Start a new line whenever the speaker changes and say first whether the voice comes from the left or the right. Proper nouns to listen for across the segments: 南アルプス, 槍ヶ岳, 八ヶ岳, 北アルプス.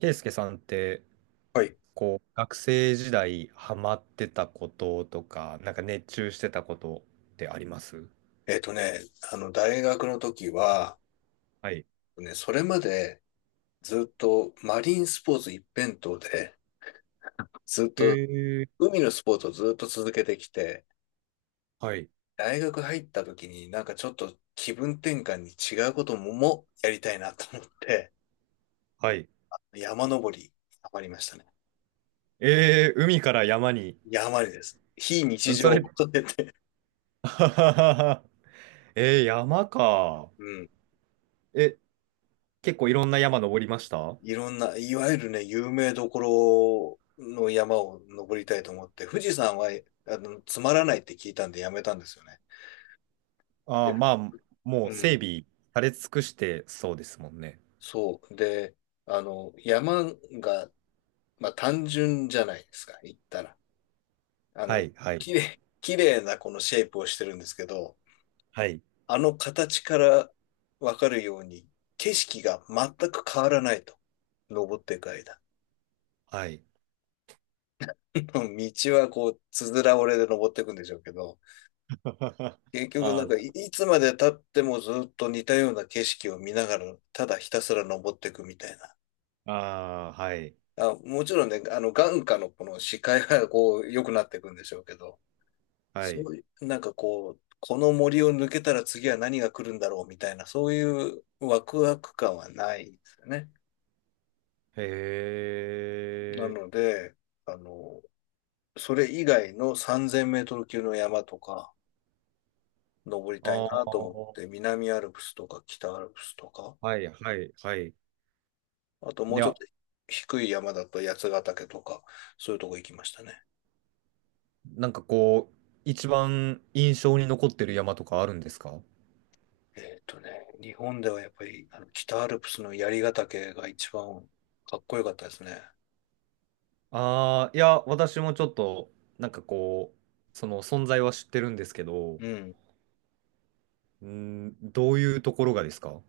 right: ケイスケさんって、
left: はい。
right: こう、学生時代ハマってたこととか、なんか熱中してたことってあります？
left: えっとね、大学の時は、
right: はい。
left: ね、それまでずっとマリンスポーツ一辺倒で、ずっ
right: え
left: と
right: ー、
left: 海のスポーツをずっと続けてきて、
right: はい。
left: 大学入った時にちょっと気分転換に違うことももやりたいなと思って、
right: はい。
left: 山登り、ハマりましたね。
right: えー、海から山に。
left: 山にです。非
right: あ
left: 日
right: のそ
left: 常を
right: れ、
left: 求めて。
right: あはははえー、山か。
left: うん。
right: え、結構いろんな山登りましたあ？
left: いろんな、いわゆるね、有名どころの山を登りたいと思って、富士山は、つまらないって聞いたんでやめたんですよね。
right: あ
left: で、
right: ー、まあ、もう
left: う
right: 整
left: ん、
right: 備され尽くしてそうですもんね。
left: そう。で、山が、まあ、単純じゃないですか、行ったら。あ
right: は
left: の、
right: い、はい、
left: 綺麗なこのシェイプをしてるんですけど、
right: はい、
left: あの形からわかるように、景色が全く変わらないと。登っていく間。
right: はい。
left: 道はこう、つづら折れで登っていくんでしょうけど、結局
right: あー、
left: いつまで経ってもずっと似たような景色を見ながら、ただひたすら登っていくみたいな。
right: あー、はい、
left: あ、もちろんね、あの、眼下のこの視界がこう、良くなっていくんでしょうけど、
right: は
left: そ
right: い。
left: ういう、なんかこう、この森を抜けたら次は何が来るんだろうみたいな、そういうワクワク感はないんですよね。
right: へえ。
left: なので、あの、それ以外の3000メートル級の山とか、登りたい
right: あ
left: な
right: あ、
left: と思って、南アルプスとか北アルプスとか、
right: はいはいはい。い
left: あともうちょっ
right: や、
left: と低い山だと八ヶ岳とか、そういうとこ行きましたね。
right: なんかこう、一番印象に残ってる山とかあるんですか？
left: えっとね、日本ではやっぱりあの北アルプスの槍ヶ岳が一番かっこよかったですね。
right: ああー、いや、私もちょっと、なんかこう、その存在は知ってるんですけど、
left: うん。
right: うん、どういうところがですか？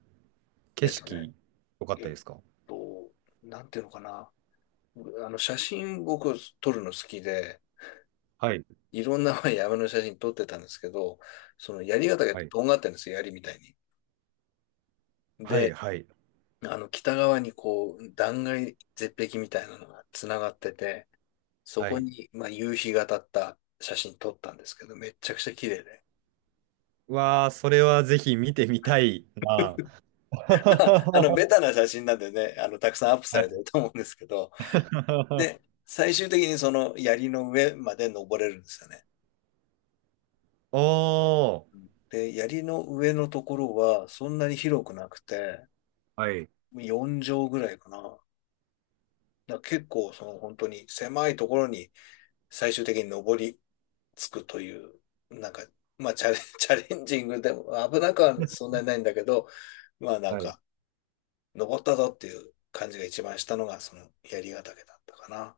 right: 景
left: えっとね、
right: 色、良かっ
left: え
right: た
left: っ
right: ですか？
left: と、なんていうのかな。あの写真僕撮るの好きで、
right: はい、
left: いろんなまあ山の写真撮ってたんですけど、その槍ヶ岳っ
right: は
left: て
right: い、
left: とんがってるんですよ、槍みたいに。
right: は
left: で、
right: い、はい、
left: あの北側にこう断崖絶壁みたいなのがつながってて、そ
right: は
left: こ
right: い。
left: に、まあ、夕日が当たった写真撮ったんですけど、めっちゃくちゃ綺麗で。
right: わあ、それはぜひ見てみたいな。
left: まあ、あの、
right: は
left: ベタな写真なんでね、あの、たくさんアップされてる
right: い。
left: と思うんですけど、で、最終的にその槍の上まで登れるんですよね。
right: おー、
left: で、槍の上のところはそんなに広くなくて、
right: はい。
left: 4畳ぐらいかな。だから結構その本当に狭いところに最終的に登りつくという、なんか、まあチャレン、チャレンジングでも危なくはそんなにないんだけど、まあなん
right: はい。
left: か、登ったぞっていう感じが一番したのが、その槍ヶ岳だったかな。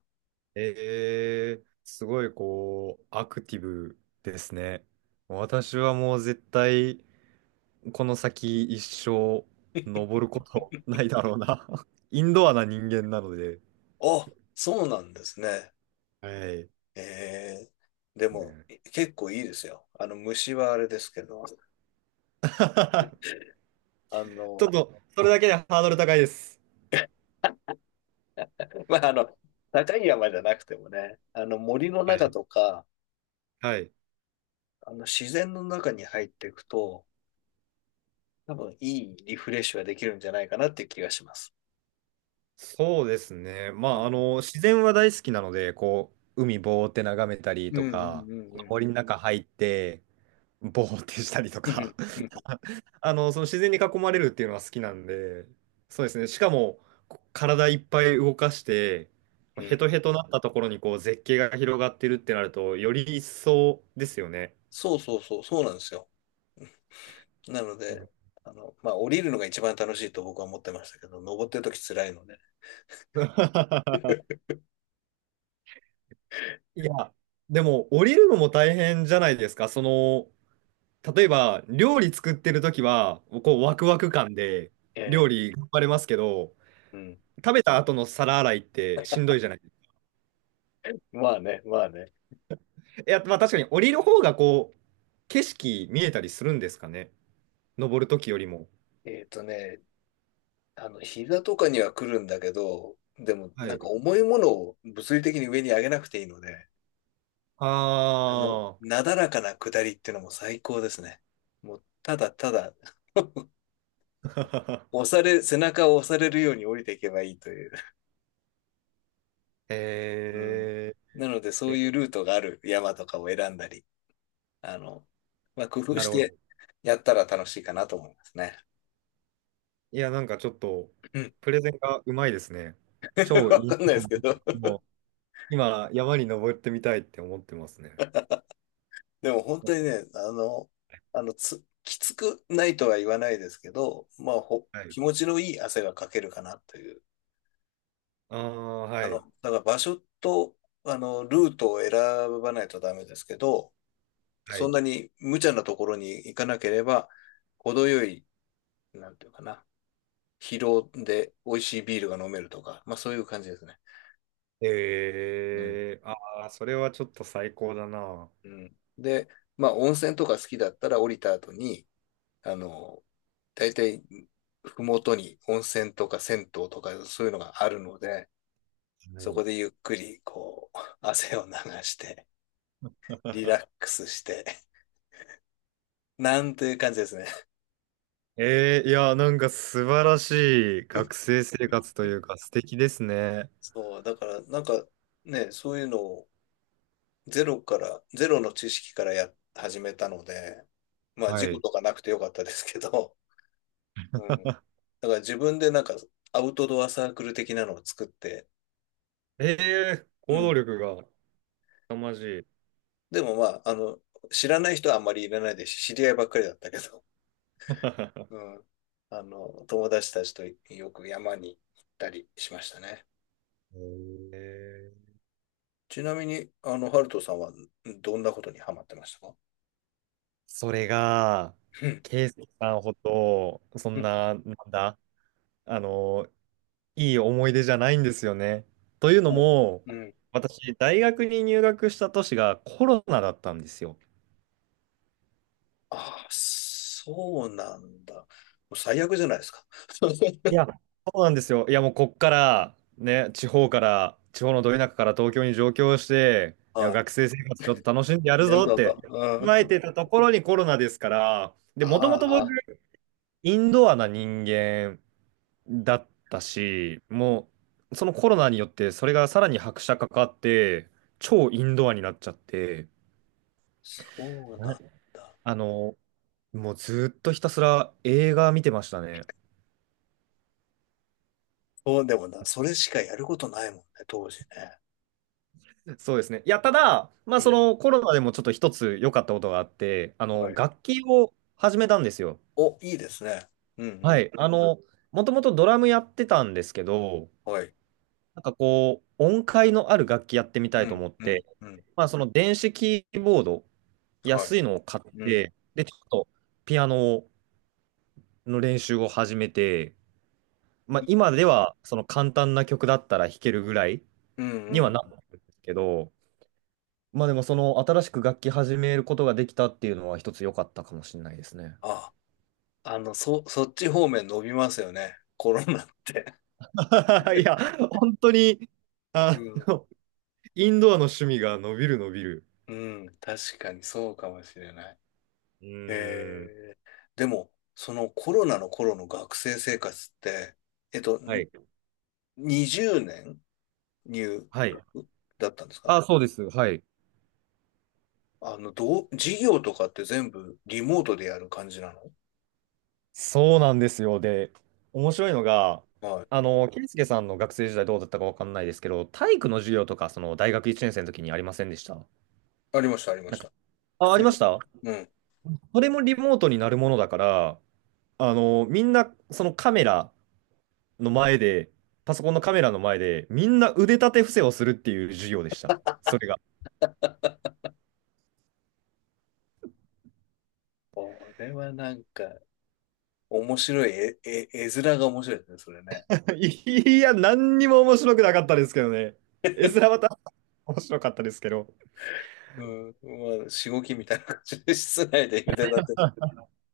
right: えー、すごいこう、アクティブですね。私はもう絶対、この先一生、登ることないだろうな。インドアな人間なので。
left: あ、そうなんですね。
right: はい。
left: えー、でも、
right: ね。
left: 結構いいですよ。あの、虫はあれですけど、あ
right: ちょっ
left: の、
right: と、それだけでハードル高いです。
left: まあ、あの、高い山じゃなくてもね、あの、森の
right: は
left: 中
right: い。
left: とか、
right: はい。
left: あの、自然の中に入っていくと、多分いいリフレッシュができるんじゃないかなっていう気がします。
right: そうですね。ま
left: う
right: あ、あ
left: ん。
right: の、自然は大好きなので、こう、海ぼーって眺めたり
left: うん
right: と
left: う
right: か、
left: んうんうん。
right: 森の中入って、ぼーってしたりと
left: う
right: か
left: んうん
right: あの、その自然に囲まれるっていうのは好きなんで、そうですね。しかも、こ体いっぱい動かして、
left: うんう
right: ヘ
left: ん。
right: トヘトなったところにこう絶景が広がってるってなると、より一層ですよね。
left: そうそうそう、そうなんですよ。なの
right: う
left: で、
right: ん。
left: あの、まあ、降りるのが一番楽しいと僕は思ってましたけど、登ってるとき辛いので。
right: いや、でも降りるのも大変じゃないですか？その、例えば料理作ってる時は、こうワクワク感で
left: え
right: 料
left: え、
right: 理頑張れますけど、
left: うん。
right: 食べた後の皿洗いってしんどいじゃないですか？
left: まあね、まあね。
right: いや、まあ確かに降りる方がこう、景色見えたりするんですかね。登るときよりも。
left: えっとね、あの、膝とかには来るんだけど、でも、
right: は
left: なん
right: い。
left: か重いものを物理的に上に上げなくていいので、
right: あ
left: あの、なだらかな下りっていうのも最高ですね。もう、ただただ
right: あ。
left: 押 され、背中を押されるように降りていけばいいという。うん。
right: え
left: なので、
right: ー、
left: そう
right: え、
left: いうルートがある山とかを選んだり、あの、まあ、工夫
right: な
left: し
right: るほ
left: て
right: ど。
left: やったら楽しいかなと思いますね。
right: いや、なんかちょっと、
left: うん。
right: プレゼンがうまいですね。超
left: わ
right: いい。
left: かんないですけど。
right: もう今、山に登ってみたいって思ってますね。
left: でも本当にね、あの、きつくないとは言わないですけど、まあ、
right: はい。
left: 気持ちのいい汗がかけるかなという。
right: ああ、は
left: あの、
right: い。
left: だから場所と、あの、ルートを選ばないとダメですけど、
right: は
left: そん
right: い。
left: なに無茶なところに行かなければ、程よい、なんていうかな、疲労で美味しいビールが飲めるとか、まあそういう感じですね。うん。
right: えー、ああ、それはちょっと最高だな。は
left: うん。で、まあ、温泉とか好きだったら降りた後に、あの、大体、ふもとに温泉とか銭湯とかそういうのがあるので、そこ
right: い。
left: でゆっくり、こう、汗を流して、リラックスして、なんていう感じですね。
right: えー、いや、なんか素晴らしい学生生活というか素敵ですね。
left: そう、だから、なんか、ね、そういうのをゼロから、ゼロの知識からや、始めたので、まあ、事
right: は
left: 故
right: い。
left: とかなくてよかったですけど、うん。だから自分でなんか、アウトドアサークル的なのを作って、
right: えー、
left: う
right: 行動
left: ん。
right: 力が凄まじい。
left: でもまあ、あの、知らない人はあんまりいらないですし、知り合いばっかりだったけど、う
right: え
left: ん。あの、友達たちとよく山に行ったりしましたね。
right: ー
left: ちなみに、あの、ハルトさんはどんなことにハマってましたか？
right: それが、
left: うん
right: ケイスケさんほど、そ
left: う
right: ん
left: ん
right: な、なんだ、あの、いい思い出じゃないんですよね。という の
left: うん
right: も、
left: うん
right: 私、大学に入学した年がコロナだったんですよ。
left: ああ、そうなんだ。もう最悪じゃないですか。
right: い や、そうなんですよ。いや、もうこっから、ね、地方から、地方のど田舎から東京に上京して、いや、
left: は
right: 学生生活ちょっと楽しんでや
left: い。
right: る
left: やる
right: ぞっ
left: だ
right: て、
left: と。う
right: 考え
left: ん。
right: てたところにコロナですから、で、もともと
left: あ
right: 僕、
left: あ、
right: インドアな人間だったし、もう、そのコロナによって、それがさらに拍車かかって、超インドアになっちゃって、
left: そう
right: は
left: な
right: い。
left: んだ。
right: あの、もうずっとひたすら映画見てましたね。
left: そう、でもな、それしかやることないもんね、当時ね。
right: そうですね。いや、ただ、まあ、
left: う
right: そ
left: ん。
right: のコロナでもちょっと一つ良かったことがあって、あ
left: は
right: の、
left: い。
right: 楽器を始めたんですよ。
left: お、いいですね。うんう
right: は
left: ん。
right: い。あの、もともとドラムやってたんですけど、
left: はい。
right: なんかこう、音階のある楽器やってみた
left: う
right: いと
left: ん
right: 思っ
left: うん
right: て、
left: うん。
right: まあ、その電子キーボード、
left: はい。
right: 安いのを買っ
left: うん。
right: て、で、ちょっとピアノの練習を始めて、まあ、
left: い
right: 今ではその簡単な曲だったら弾けるぐらい
left: うんう
right: には
left: ん。
right: なったんですけど、まあでもその新しく楽器始めることができたっていうのは一つ良かったかもしれないですね。
left: あ、そっち方面伸びますよね。コロナって。
right: いや、本当に、
left: う
right: あ
left: ん。
right: の、インドアの趣味が伸びる伸びる。
left: うん。確かにそうかもしれない。
right: うーん。
left: えー、でも、そのコロナの頃の学生生活って、えっと、
right: は
left: ん
right: い。
left: 20年入
right: はい。
left: 学だったんですか？
right: あ、そうです。はい。
left: あの、授業とかって全部リモートでやる感じなの？
right: そうなんですよ。で、面白いのが、
left: はい。
right: あの、圭介さんの学生時代どうだったかわかんないですけど、体育の授業とか、その大学1年生の時にありませんでした？
left: ありました、ありま
right: なん
left: し
right: か、
left: た。普
right: あ、あり
left: 通
right: ま
left: に。
right: した？
left: うん。
right: それもリモートになるものだから、あの、みんな、そのカメラの前で、パソコンのカメラの前で、みんな腕立て伏せをするっていう授業でした。それが。
left: これはなんか、面白い、え、え、絵面が面白いですね、それね。
right: いや、何にも面白くなかったですけどね。絵面はた 面白かったですけど。
left: うん、まあ、しごきみたいな感じで、室内で茹でたて、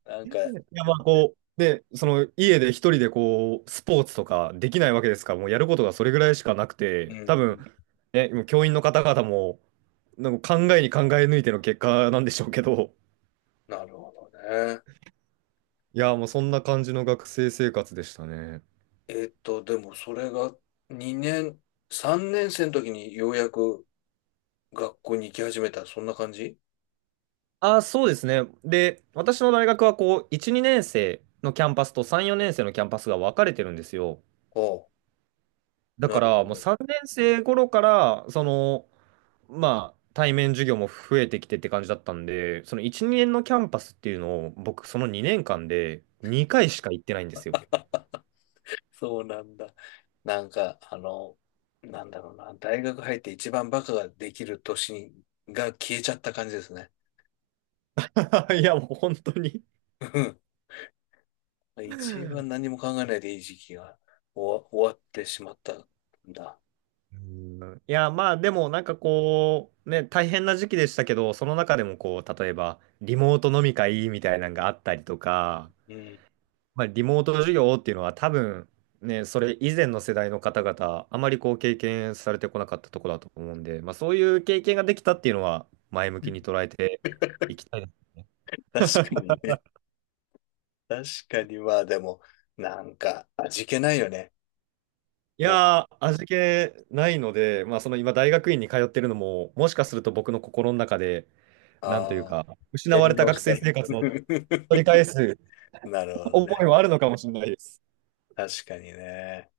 left: なんか、
right: いや、まあ、こう、で、その、家で一人でこう、スポーツとかできないわけですから、もうやることがそれぐらいしかなく
left: うん、
right: て、
left: う
right: 多分、
left: ん、
right: ね、もう教員の方々も、なんか考えに考え抜いての結果なんでしょうけど、
left: なるほどね。
right: いや、もうそんな感じの学生生活でしたね。
left: えっと、でもそれが2年、3年生の時にようやく学校に行き始めた、そんな感じ？
right: あ、そうですね。で、私の大学はこう、1、2年生のキャンパスと3、4年生のキャンパスが分かれてるんですよ。
left: おう、
right: だ
left: な
right: か
left: るほ
right: ら、もう
left: ど。
right: 3年生頃から、その、まあ、対面授業も増えてきてって感じだったんで、その1、2年のキャンパスっていうのを、僕、その2年間で2回しか行ってないんですよ。
left: あ、そうなんだ。なんか、あの、なんだろうな、大学入って一番バカができる年が消えちゃった感じですね。
right: いや、もう本当に。
left: 何も考えないでいい時期が終わってしまったんだ。
right: うん。いや、まあでもなんかこう、ね、大変な時期でしたけど、その中でもこう、例えばリモート飲み会みたいなのがあったりとか、
left: うん。
right: まあ、リモート授業っていうのは多分ね、それ以前の世代の方々、あまりこう経験されてこなかったところだと思うんで、まあ、そういう経験ができたっていうのは前向きに捉えていきたいな。
left: 確かにね。確かに、まあでも、なんか、味気ないよね。
right: い
left: も
right: やー、味気ないので、まあ、その今大学院に通ってるのも、もしかすると僕の心の中で、
left: う、
right: なんという
left: ああ、
right: か、失
left: や
right: わ
left: り
right: れた
left: 直
right: 学
left: した
right: 生
left: い。
right: 生活の取り 返す
left: なるほど
right: 思
left: ね。
right: いもあるのかもしれないです。
left: 確かにね。